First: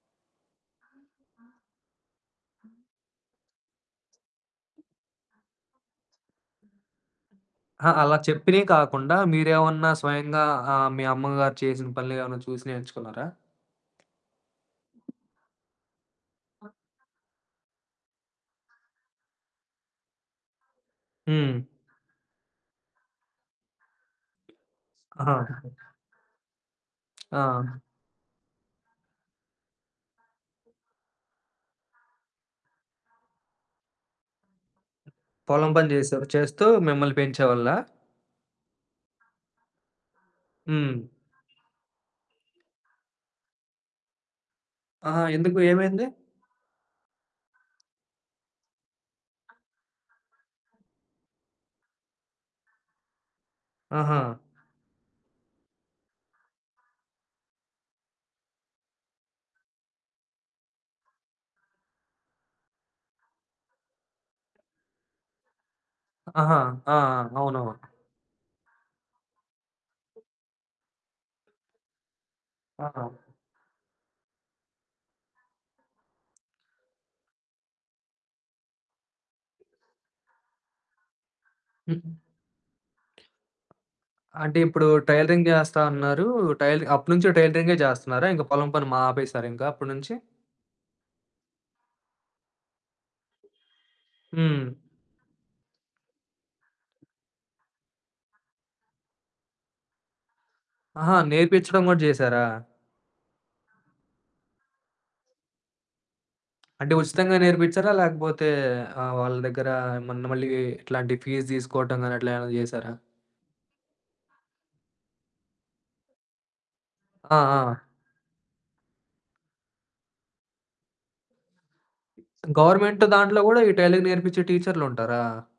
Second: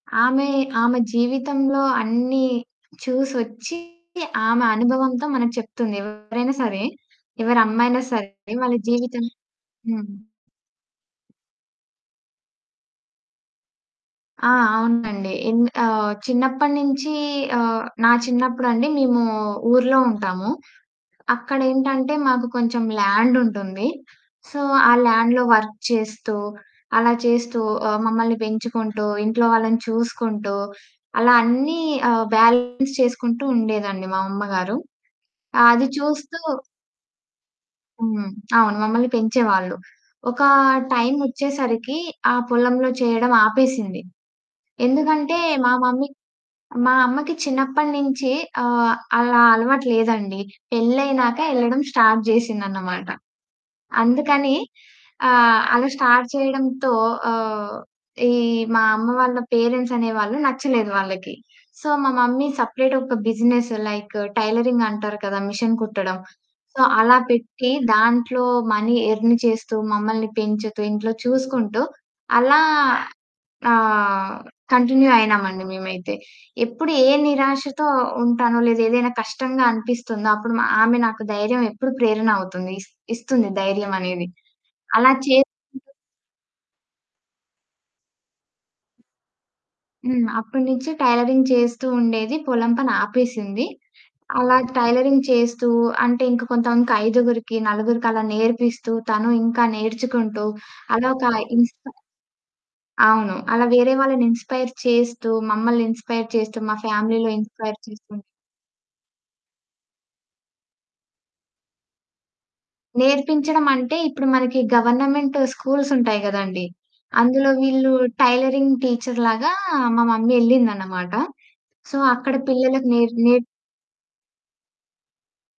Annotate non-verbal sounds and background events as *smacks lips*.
ఆమె, ఆమె ఆ! జీవితంలో అన్ని చూసొచ్చి. ఆమె అనుభవంతో మనకు చెప్తుంది ఎవరైనా సరే. ఎవరి ఆ! అమ్మైనా అలా సరే చెప్పినయి వాళ్ళ కాకుండా జీవితం మీరు ఏమన్నా హ్మ్. స్వయంగా ఆహ్, మీ అమ్మగారు చేసిన పనులు ఏమైనా చూసి నేర్చుకున్నారా? ఆ! అవునండి ఎంద్ ఆహ్, చిన్నప్పటి నుంచి ఆహ్, నా చిన్నప్పుడండి మేము ఊర్లో ఉంటాము. హ్మ్. అక్కడేంటంటే మాకు కొంచెం ల్యాండుంటుంది. సో, ఆ ఆహా! ల్యాండులో వర్క్ చేస్తూ, అలా చేస్తూ, ఆ! ఆహ్, మమ్మల్ని పెంచుకుంటూ, ఇంట్లో వాళ్ళని చూసుకుంటూ, అలా అన్నీ ఆహ్, బ్యాలెన్స్ చేసుకుంటూ ఉండేదండి మా అమ్మగారు. పొలం అది పని చేసావు చూస్తూ చేస్తూ మిమ్మల్ని పెంచేవాళ్ళా? హ్మ్, అవును మమ్మల్ని పెంచేవాళ్ళు. ఒకా హ్మ్. టైమోచ్చేసరికి ఆ పొలంలో చేయడం ఆపేసింది. ఆహా! ఎందుకంటే ఎందుకు మా ఏమైంది? మమ్మీ మా అమ్మకి చిన్నప్పటి నుంచి ఆహ్, అలా అలవాటు లేదండి. పెళ్లైనక యళ్లడం స్టార్ట్ చేసిందన్నమాట. ఆహా! అందుకని ఆహ్, అలా స్టార్ట్ చేయడంతో ఆహ్, ఈ మా అమ్మ వాళ్ళ పేరెంట్స్ అనే వాళ్ళు నచ్చలేదు వాళ్ళకి. సో, మా మమ్మీ సెపరేట్ ఒక బిజినెస్ లైకు టైలరింగ్ అంటారు కదా! మెషిన్ కుట్టడం. ఆహా! సో, ఆ! అలా అవునవు పెట్టి దాంట్లో మనీ ఎర్న్ చేస్తూ, మమ్మల్ని పెంచుతూ, ఇంట్లో చూసుకుంటూ అలా ఆహా! ఆహ్, కంటిన్యూ అయినాం అండి మేమైతే. ఎప్పుడు ఏ నిరాశతో ఉంటానో లేదా ఏదైనా కష్టంగా అనిపిస్తుందో అప్పుడు మా ఆమె నాకు ధైర్యం ఎప్పుడు హ్మ్. *smacks lips* ప్రేరణ అవుతుంది, ఇస్ ఇస్తుంది ధైర్యమానేది. అంటే ఇప్పుడు అలా చే టైలరింగ్ చేస్తా అన్నారు. టైలరింగ్ అప్పటి నుంచి టైలరింగే చేస్తున్నారా? ఇంకా పొలం పని మా ఆపేసారు ఇంకా అప్పటి నుంచి? హ్మ్, అప్పటి నుంచి టైలరింగ్ చేస్తూ ఉండేది పొలం పని ఆపేసింది. అలా హ్మ్. టైలరింగ్ చేస్తూ అంటే ఇంక కొంతమందికి ఐదుగురికి, నలుగురికి అలా నేర్పిస్తూ, తను ఇంక నేర్చుకుంటూ అలా ఆహా! ఒక నేర్పించడం ఇన్స్‌పై కూడా చేసారా. అవును. అలా వేరే వాళ్ళని ఇన్స్‌పై‌ర్ చేస్తూ, మమ్మల్ని ఇన్స్‌పై‌ర్ చేస్తూ, మా అంటే ఫ్యామిలీలో ఉచితంగా ఇన్స్‌పై‌ర్ నేర్పించారా? చేస్తుంది. లేకపోతే ఆహ్, వాళ్ళ దగ్గర మొన్న మళ్ళీ ఇట్లాంటి ఫీస్ తీసుకోవటం గాని అట్లా ఏమైనా చేసారా? నేర్పించడమంటే ఇప్పుడు మనకి గవర్నమెంట్ స్కూల్సుంటాయి కదండీ! ఆ! అందులో ఆ! వీళ్ళు టైలరింగ్ టీచర్ లాగా మా మమ్మీ ఎళ్ళింది అన్నమాట. సో, అక్కడ పిల్లలకు గవర్నమెంట్ నేర్ దాంట్లో నే కూడా ఈ టైలరింగ్ నేర్పించే టీచర్లుంటారా?